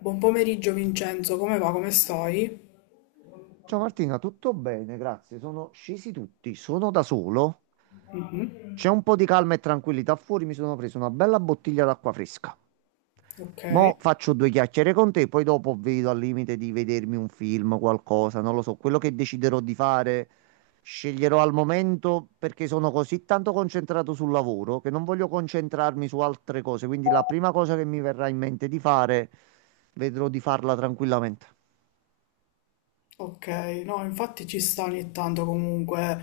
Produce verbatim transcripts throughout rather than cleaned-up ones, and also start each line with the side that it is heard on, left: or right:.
left: Buon pomeriggio Vincenzo, come va? Come stai?
right: Ciao Martina, tutto bene, grazie. Sono scesi tutti, sono da solo.
left: Mhm,
right: C'è un po' di calma e tranquillità fuori, mi sono preso una bella bottiglia d'acqua fresca.
left: Ok,
right: Mo' faccio due chiacchiere con te, poi dopo vedo al limite di vedermi un film, qualcosa, non lo so, quello che deciderò di fare, sceglierò al momento perché sono così tanto concentrato sul lavoro che non voglio concentrarmi su altre cose, quindi la prima cosa che mi verrà in mente di fare, vedrò di farla tranquillamente.
left: ok, no, infatti ci sta ogni tanto comunque,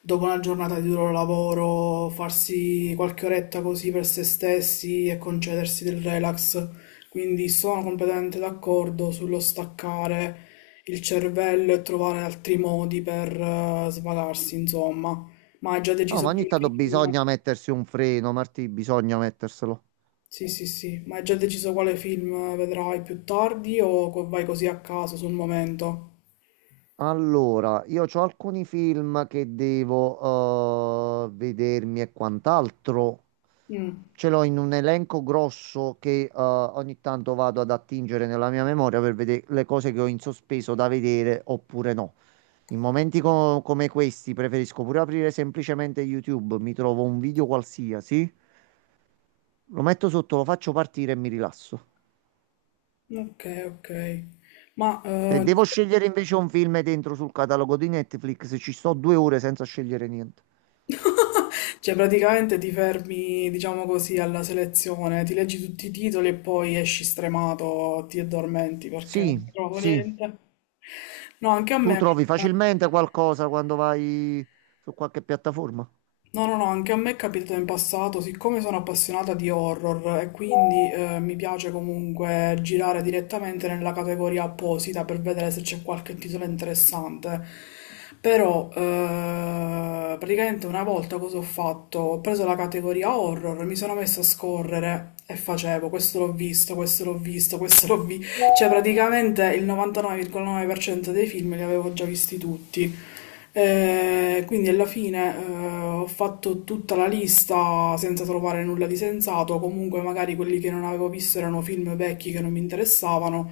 left: dopo una giornata di duro lavoro, farsi qualche oretta così per se stessi e concedersi del relax. Quindi sono completamente d'accordo sullo staccare il cervello e trovare altri modi per eh, svagarsi, insomma. Ma hai già
right: No, ma
left: deciso per
right: ogni
left: il
right: tanto
left: film?
right: bisogna mettersi un freno, Martì, bisogna metterselo.
left: Sì, sì, sì, ma hai già deciso quale film vedrai più tardi o co- vai così a caso sul momento?
right: Allora, io ho alcuni film che devo eh, vedermi e quant'altro.
left: Mm,
right: Ce l'ho in un elenco grosso che eh, ogni tanto vado ad attingere nella mia memoria per vedere le cose che ho in sospeso da vedere oppure no. In momenti co- come questi preferisco pure aprire semplicemente YouTube, mi trovo un video qualsiasi, lo metto sotto, lo faccio partire e mi rilasso.
left: Ok, ok. Ma
right: Se
left: eh,
right: devo scegliere invece un film dentro sul catalogo di Netflix, ci sto due ore senza scegliere niente.
left: cioè praticamente ti fermi, diciamo così, alla selezione, ti leggi tutti i titoli e poi esci stremato, ti addormenti perché
right: Sì,
left: non hai trovato
right: sì,
left: niente. No, anche a
right: tu
left: me.
right: trovi facilmente qualcosa quando vai su qualche piattaforma.
left: No, no, no, anche a me è capitato in passato, siccome sono appassionata di horror e quindi eh, mi piace comunque girare direttamente nella categoria apposita per vedere se c'è qualche titolo interessante. Però eh, praticamente una volta cosa ho fatto? Ho preso la categoria horror, mi sono messa a scorrere e facevo questo l'ho visto, questo l'ho visto, questo l'ho visto. Cioè, praticamente il novantanove virgola nove per cento dei film li avevo già visti tutti. Eh, quindi alla fine eh, ho fatto tutta la lista senza trovare nulla di sensato. Comunque, magari quelli che non avevo visto erano film vecchi che non mi interessavano.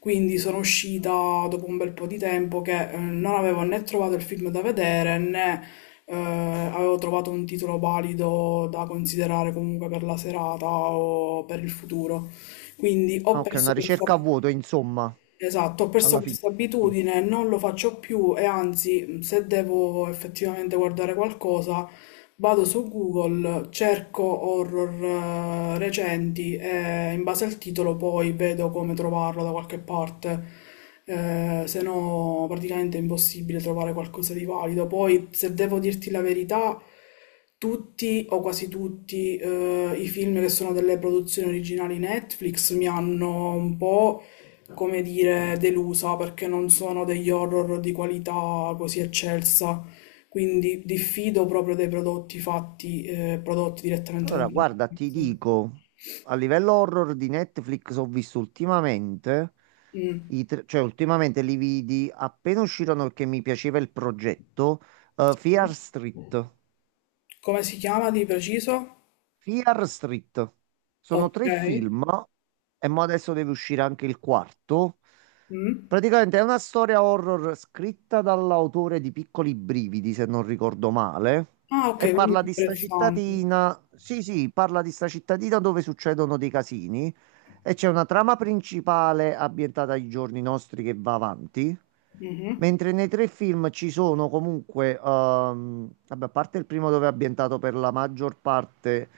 left: Quindi sono uscita dopo un bel po' di tempo che eh, non avevo né trovato il film da vedere né eh, avevo trovato un titolo valido da considerare comunque per la serata o per il futuro. Quindi ho
right: Ah, ok,
left: perso
right: una
left: questa...
right: ricerca a vuoto, insomma,
left: Esatto, ho perso
right: alla fine.
left: questa abitudine, non lo faccio più e anzi, se devo effettivamente guardare qualcosa, vado su Google, cerco horror eh, recenti e in base al titolo poi vedo come trovarlo da qualche parte. Eh, se no, praticamente è impossibile trovare qualcosa di valido. Poi, se devo dirti la verità, tutti o quasi tutti eh, i film che sono delle produzioni originali Netflix mi hanno un po' come dire, delusa perché non sono degli horror di qualità così eccelsa, quindi diffido proprio dei prodotti fatti, eh, prodotti direttamente da
right: Allora, guarda, ti
left: Netflix.
right: dico, a livello horror di Netflix ho visto ultimamente,
left: Mm,
right: i tre- cioè ultimamente li vidi appena uscirono perché mi piaceva il progetto, eh,
left: Sì.
right: Fear Street.
left: Come si chiama di preciso?
right: Fear Street. Sono
left: Ok.
right: tre film e mo adesso deve uscire anche il quarto.
left: Mm.
right: Praticamente è una storia horror scritta dall'autore di Piccoli Brividi, se non ricordo male,
left: Ah, ok,
right: e
left: quindi è
right: parla di sta
left: interessante.
right: cittadina. Sì, sì, parla di sta cittadina dove succedono dei casini e c'è una trama principale ambientata ai giorni nostri che va avanti.
left: Mhm.
right: Mentre nei tre film ci sono comunque, ehm, vabbè, a parte il primo dove è ambientato per la maggior parte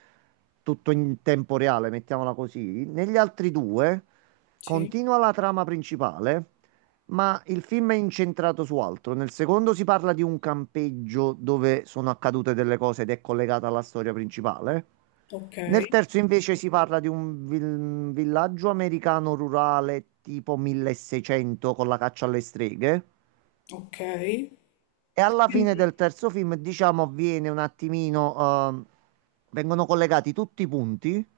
right: tutto in tempo reale, mettiamola così, negli altri due
left: Sì,
right: continua la trama principale, ma il film è incentrato su altro. Nel secondo si parla di un campeggio dove sono accadute delle cose ed è collegata alla storia principale.
left: ok,
right: Nel terzo invece si parla di un vil- villaggio americano rurale tipo milleseicento con la caccia alle streghe.
left: ok.
right: E alla fine
left: Quindi.
right: del terzo film, diciamo, avviene un attimino, ehm, vengono collegati tutti i punti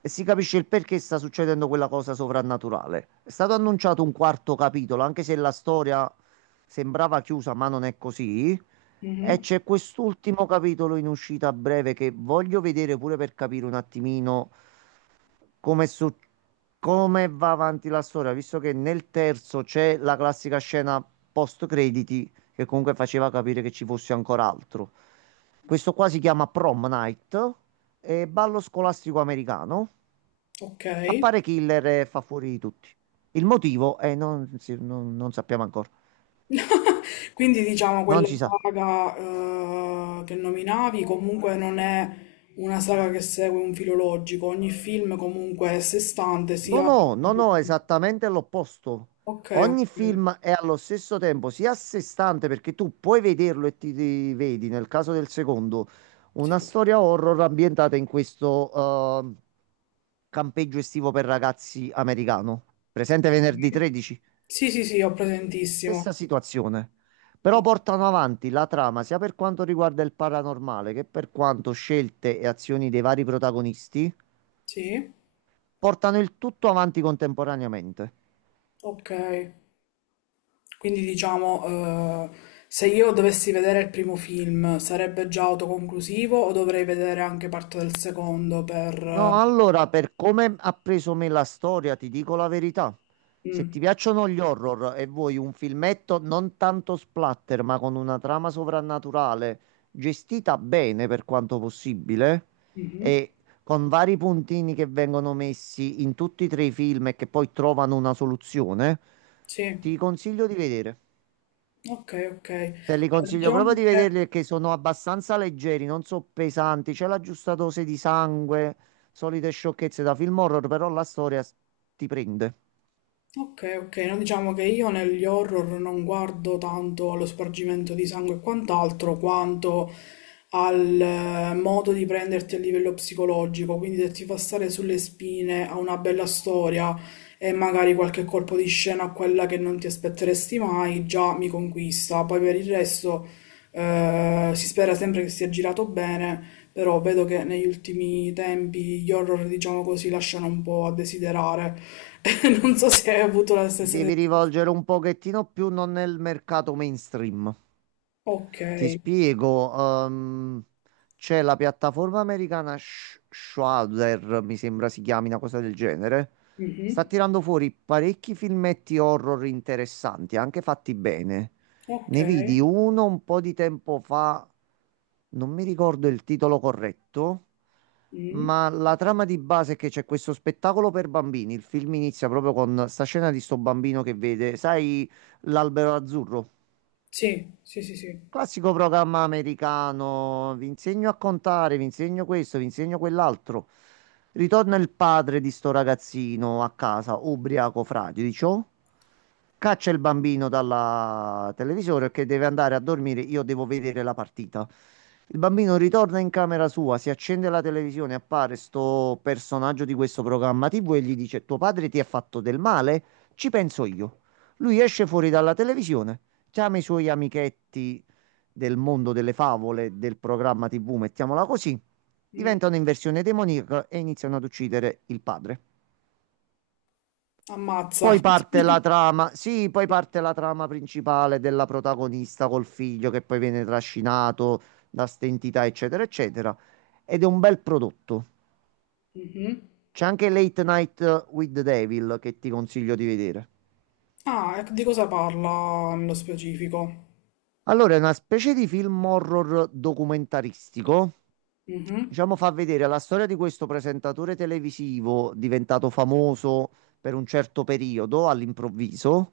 right: e si capisce il perché sta succedendo quella cosa sovrannaturale. È stato annunciato un quarto capitolo, anche se la storia sembrava chiusa, ma non è così. E
left: Mhm.
right: c'è quest'ultimo capitolo in uscita a breve che voglio vedere pure per capire un attimino come, su- come va avanti la storia, visto che nel terzo c'è la classica scena post crediti che comunque faceva capire che ci fosse ancora altro. Questo qua si chiama Prom Night, è ballo scolastico americano.
left: Ok.
right: Appare Killer e fa fuori di tutti. Il motivo è non, si- non- non sappiamo ancora.
left: Quindi diciamo
right: Non
left: quella
right: si sa.
left: saga eh, che nominavi comunque non è una saga che segue un filo logico, ogni film comunque è a sé stante, si
right: No,
left: apre.
right: no, no, no, esattamente l'opposto.
left: Ok,
right: Ogni
left: ok.
right: film è allo stesso tempo sia a sé stante perché tu puoi vederlo e ti, ti vedi, nel caso del secondo,
left: Sì.
right: una storia horror ambientata in questo eh, campeggio estivo per ragazzi americano. Presente venerdì tredici?
left: Sì, sì, sì, ho presentissimo.
right: Stessa situazione. Però portano avanti la trama sia per quanto riguarda il paranormale che per quanto scelte e azioni dei vari protagonisti,
left: Sì,
right: portano il tutto avanti contemporaneamente.
left: ok. Quindi diciamo, eh, se io dovessi vedere il primo film, sarebbe già autoconclusivo o dovrei vedere anche parte del secondo per...
right: No,
left: eh,
right: allora, per come ha preso me la storia, ti dico la verità. Se
left: mm,
right: ti piacciono gli horror e vuoi un filmetto non tanto splatter, ma con una trama sovrannaturale gestita bene per quanto possibile
left: mhm,
right: e con vari puntini che vengono messi in tutti e tre i film e che poi trovano una soluzione,
left: Sì.
right: ti consiglio di vedere.
left: Ok, ok. Allora,
right: Te li consiglio proprio
left: Diciamo
right: di
left: che,
right: vederli perché sono abbastanza leggeri, non so pesanti, c'è la giusta dose di sangue, solite sciocchezze da film horror, però la storia s- ti prende.
left: ok, ok, no, diciamo che io negli horror non guardo tanto allo spargimento di sangue e quant'altro, quanto al eh, modo di prenderti a livello psicologico, quindi se ti fa stare sulle spine a una bella storia e magari qualche colpo di scena a quella che non ti aspetteresti mai, già mi conquista. Poi per il resto eh, si spera sempre che sia girato bene. Però vedo che negli ultimi tempi gli horror, diciamo così, lasciano un po' a desiderare. Non so se hai avuto la
right: Ti
left: stessa
right: devi
left: sensazione.
right: rivolgere un pochettino più non nel mercato mainstream.
left: Ok.
right: Ti spiego, ehm, c'è la piattaforma americana Sh- Shudder, mi sembra si chiami, una cosa del genere. Sta
left: Mhm.
right: tirando fuori parecchi filmetti horror interessanti, anche fatti bene.
left: Ok.
right: Ne vidi uno un po' di tempo fa, non mi ricordo il titolo corretto,
left: Mm.
right: ma la trama di base è che c'è questo spettacolo per bambini. Il film inizia proprio con sta scena di sto bambino che vede, sai, l'albero azzurro?
left: Sì, sì, sì, sì.
right: Classico programma americano, vi insegno a contare, vi insegno questo, vi insegno quell'altro. Ritorna il padre di sto ragazzino a casa, ubriaco fradicio, caccia il bambino dalla televisione che deve andare a dormire, io devo vedere la partita. Il bambino ritorna in camera sua, si accende la televisione, appare sto personaggio di questo programma T V e gli dice: tuo padre ti ha fatto del male? Ci penso io. Lui esce fuori dalla televisione, chiama i suoi amichetti del mondo delle favole, del programma T V, mettiamola così,
left: Mm.
right: diventano in versione demoniaca e iniziano ad uccidere il padre.
left: Ammazza.
right: Poi parte la trama, sì, poi parte la trama principale della protagonista col figlio che poi viene trascinato da ste entità, eccetera, eccetera. Ed è un bel prodotto.
left: Mhm.
right: C'è anche Late Night with the Devil che ti consiglio di vedere.
left: Ah, e di cosa parla nello specifico?
right: Allora, è una specie di film horror documentaristico.
left: Mhm.
right: Diciamo, fa vedere la storia di questo presentatore televisivo diventato famoso per un certo periodo all'improvviso,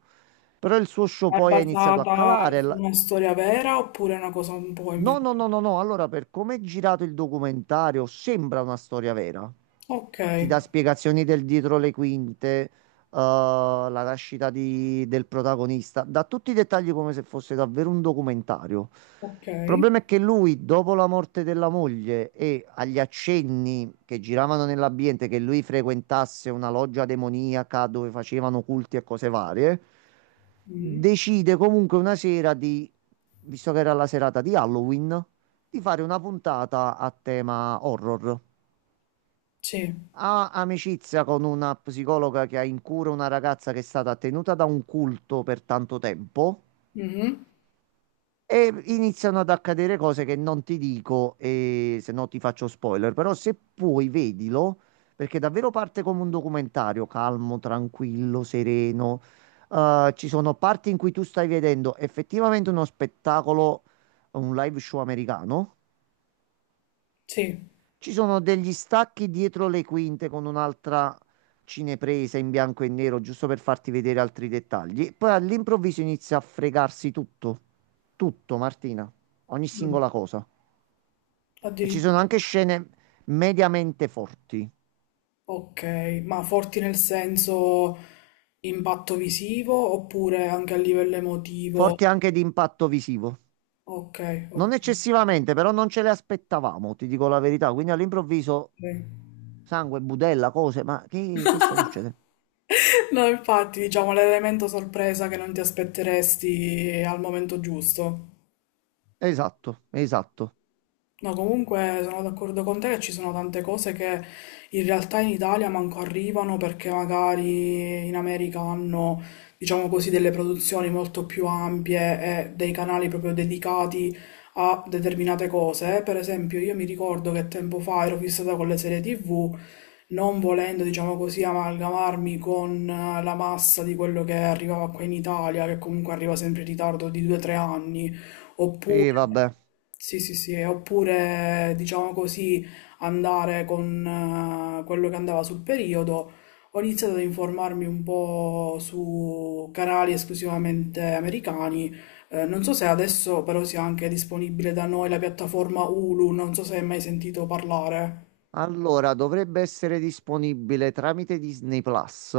right: però il suo show
left: È
right: poi ha iniziato a
left: basata
right: calare.
left: su
right: la-
left: una storia vera oppure è una cosa un po'
right: No,
left: inventata?
right: no, no, no, no. Allora, per come è girato il documentario, sembra una storia vera.
left: Ok,
right: Ti dà spiegazioni del dietro le quinte, eh, la nascita di- del protagonista, dà tutti i dettagli come se fosse davvero un documentario.
left: ok.
right: Il problema è che lui, dopo la morte della moglie e agli accenni che giravano nell'ambiente che lui frequentasse una loggia demoniaca dove facevano culti e cose varie,
left: Mm.
right: decide comunque una sera di, visto che era la serata di Halloween, di fare una puntata a tema horror.
left: Sì.
right: Ha amicizia con una psicologa che ha in cura una ragazza che è stata tenuta da un culto per tanto tempo
left: Mhm.
right: e iniziano ad accadere cose che non ti dico e se no ti faccio spoiler, però se puoi vedilo perché davvero parte come un documentario, calmo, tranquillo, sereno. Eh, ci sono parti in cui tu stai vedendo effettivamente uno spettacolo, un live show americano.
left: Sì.
right: Ci sono degli stacchi dietro le quinte con un'altra cinepresa in bianco e nero, giusto per farti vedere altri dettagli. Poi all'improvviso inizia a fregarsi tutto, tutto, Martina, ogni
left: Mm.
right: singola cosa. E ci sono
left: Addirittura.
right: anche scene mediamente forti,
left: Ok, ma forti nel senso impatto visivo oppure anche a livello emotivo?
right: forti anche di impatto visivo.
left: Ok,
right: Non
left: ok.
right: eccessivamente, però non ce le aspettavamo, ti dico la verità. Quindi all'improvviso
left: ok.
right: sangue, budella, cose, ma che, che sta succedendo?
left: No, infatti, diciamo l'elemento sorpresa che non ti aspetteresti al momento giusto.
right: Esatto, esatto.
left: No, comunque sono d'accordo con te che ci sono tante cose che in realtà in Italia manco arrivano perché magari in America hanno, diciamo così, delle produzioni molto più ampie e dei canali proprio dedicati a determinate cose. Per esempio, io mi ricordo che tempo fa ero fissata con le serie tivù, non volendo, diciamo così, amalgamarmi con eh, la massa di quello che arrivava qua in Italia, che comunque arriva sempre in ritardo di due tre anni,
right: Sì,
left: oppure...
right: vabbè.
left: Sì, sì, sì, e oppure diciamo così andare con eh, quello che andava sul periodo. Ho iniziato ad informarmi un po' su canali esclusivamente americani. Eh, non so se adesso però sia anche disponibile da noi la piattaforma Hulu, non so se hai mai sentito parlare.
right: Allora, dovrebbe essere disponibile tramite Disney Plus,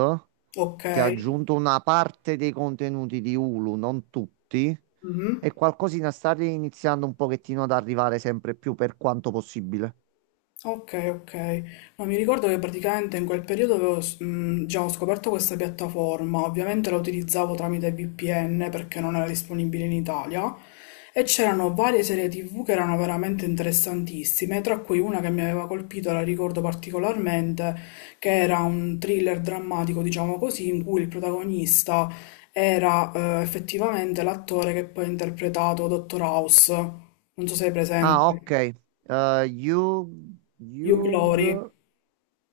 left: Ok.
right: che ha aggiunto una parte dei contenuti di Hulu, non tutti,
left: Mhm.
right: e qualcosina sta iniziando un pochettino ad arrivare sempre più per quanto possibile.
left: Ok, ok. No, mi ricordo che praticamente in quel periodo avevo, s- mh, già ho scoperto questa piattaforma, ovviamente la utilizzavo tramite V P N perché non era disponibile in Italia e c'erano varie serie T V che erano veramente interessantissime, tra cui una che mi aveva colpito, la ricordo particolarmente, che era un thriller drammatico, diciamo così, in cui il protagonista era eh, effettivamente l'attore che poi ha interpretato Dottor House, non so se è
right: Ah,
left: presente,
right: ok. Eh, Yug,
left: Hugh Glory.
right: Yug-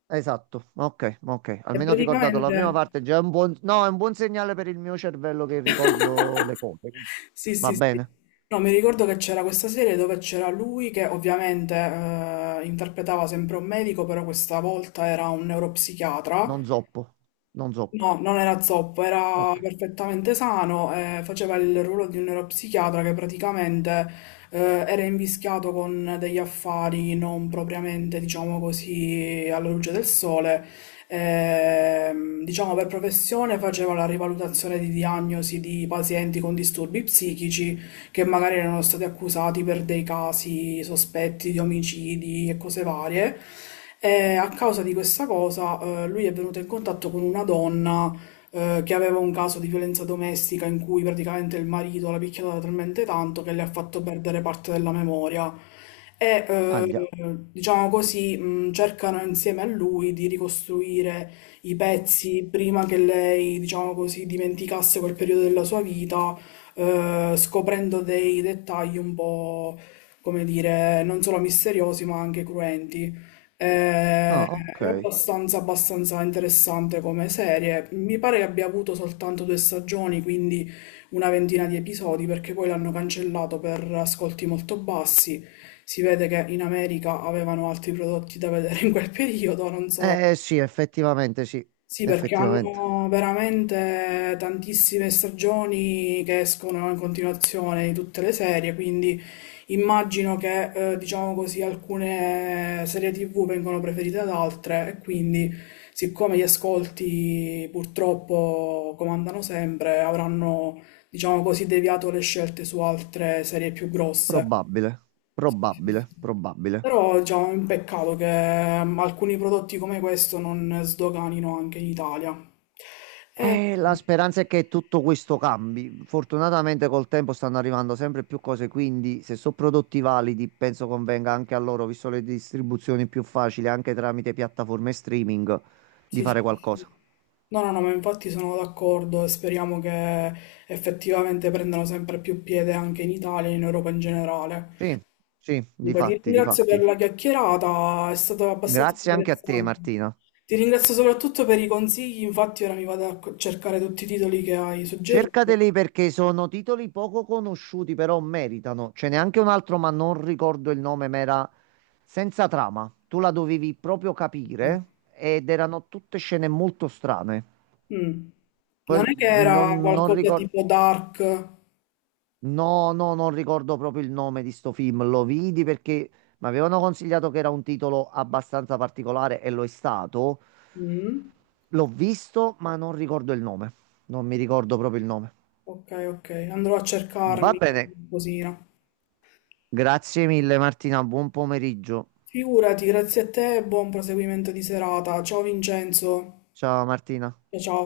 right: Esatto, ok, ok.
left: E
right: Almeno ho ricordato la
left: praticamente...
right: prima parte, già è un buon... No, è un buon segnale per il mio cervello che ricordo le cose.
left: Sì, sì,
right: Va
left: sì.
right: bene,
left: No, mi ricordo che c'era questa serie dove c'era lui che ovviamente eh, interpretava sempre un medico, però questa volta era un neuropsichiatra
right: non zoppo, non zoppo.
left: No, non era zoppo, era
right: Ok,
left: perfettamente sano, eh, faceva il ruolo di un neuropsichiatra che praticamente eh, era invischiato con degli affari non propriamente, diciamo così, alla luce del sole. Ehm, diciamo per professione faceva la rivalutazione di diagnosi di pazienti con disturbi psichici che magari erano stati accusati per dei casi sospetti di omicidi e cose varie. E a causa di questa cosa, eh, lui è venuto in contatto con una donna, eh, che aveva un caso di violenza domestica in cui praticamente il marito l'ha picchiata talmente tanto che le ha fatto perdere parte della memoria. E,
right: aglia.
left: eh, diciamo così, mh, cercano insieme a lui di ricostruire i pezzi prima che lei, diciamo così, dimenticasse quel periodo della sua vita eh, scoprendo dei dettagli un po', come dire, non solo misteriosi ma anche cruenti. Eh,
right: Ah, ok.
left: È abbastanza, abbastanza interessante come serie. Mi pare che abbia avuto soltanto due stagioni, quindi una ventina di episodi, perché poi l'hanno cancellato per ascolti molto bassi. Si vede che in America avevano altri prodotti da vedere in quel periodo, non so
right: Eh sì, effettivamente sì,
left: sì, perché
right: effettivamente.
left: hanno veramente tantissime stagioni che escono in continuazione di tutte le serie, quindi immagino che, eh, diciamo così, alcune serie T V vengono preferite ad altre e quindi, siccome gli ascolti purtroppo comandano sempre, avranno, diciamo così, deviato le scelte su altre serie più grosse.
right: Probabile, probabile, probabile.
left: Però già è un peccato che ehm, alcuni prodotti come questo non sdoganino anche in Italia. Eh,
right: E la speranza è che tutto questo cambi. Fortunatamente col tempo stanno arrivando sempre più cose, quindi se sono prodotti validi, penso convenga anche a loro, visto le distribuzioni più facili, anche tramite piattaforme streaming, di
left: sì, sì.
right: fare
left: sì,
right: qualcosa.
left: sì. No, no, no, ma infatti sono d'accordo e speriamo che effettivamente prendano sempre più piede anche in Italia e in Europa in generale.
right: Sì, sì, di
left: Comunque, ti
right: fatti, di
left: ringrazio per
right: fatti.
left: la chiacchierata, è stato abbastanza
right: Grazie anche a te,
left: interessante.
right: Martina.
left: Ti ringrazio soprattutto per i consigli, infatti ora mi vado a cercare tutti i titoli che hai suggerito.
right: Cercateli perché sono titoli poco conosciuti, però meritano. Ce n'è anche un altro, ma non ricordo il nome, ma era senza trama. Tu la dovevi proprio
left: Sì.
right: capire ed erano tutte scene molto strane.
left: Mm. Non
right: Poi
left: è che era
right: non, non
left: qualcosa
right: ricordo,
left: tipo dark?
right: no, no, non ricordo proprio il nome di sto film. Lo vidi perché mi avevano consigliato che era un titolo abbastanza particolare e lo è stato.
left: Mm.
right: L'ho visto, ma non ricordo il nome. Non mi ricordo proprio il nome.
left: Ok, ok, andrò a
right: Va
left: cercarmi
right: bene.
left: qualcosina.
right: Grazie mille Martina, buon pomeriggio.
left: Figurati, grazie a te e buon proseguimento di serata. Ciao Vincenzo.
right: Ciao Martina.
left: Ciao ciao.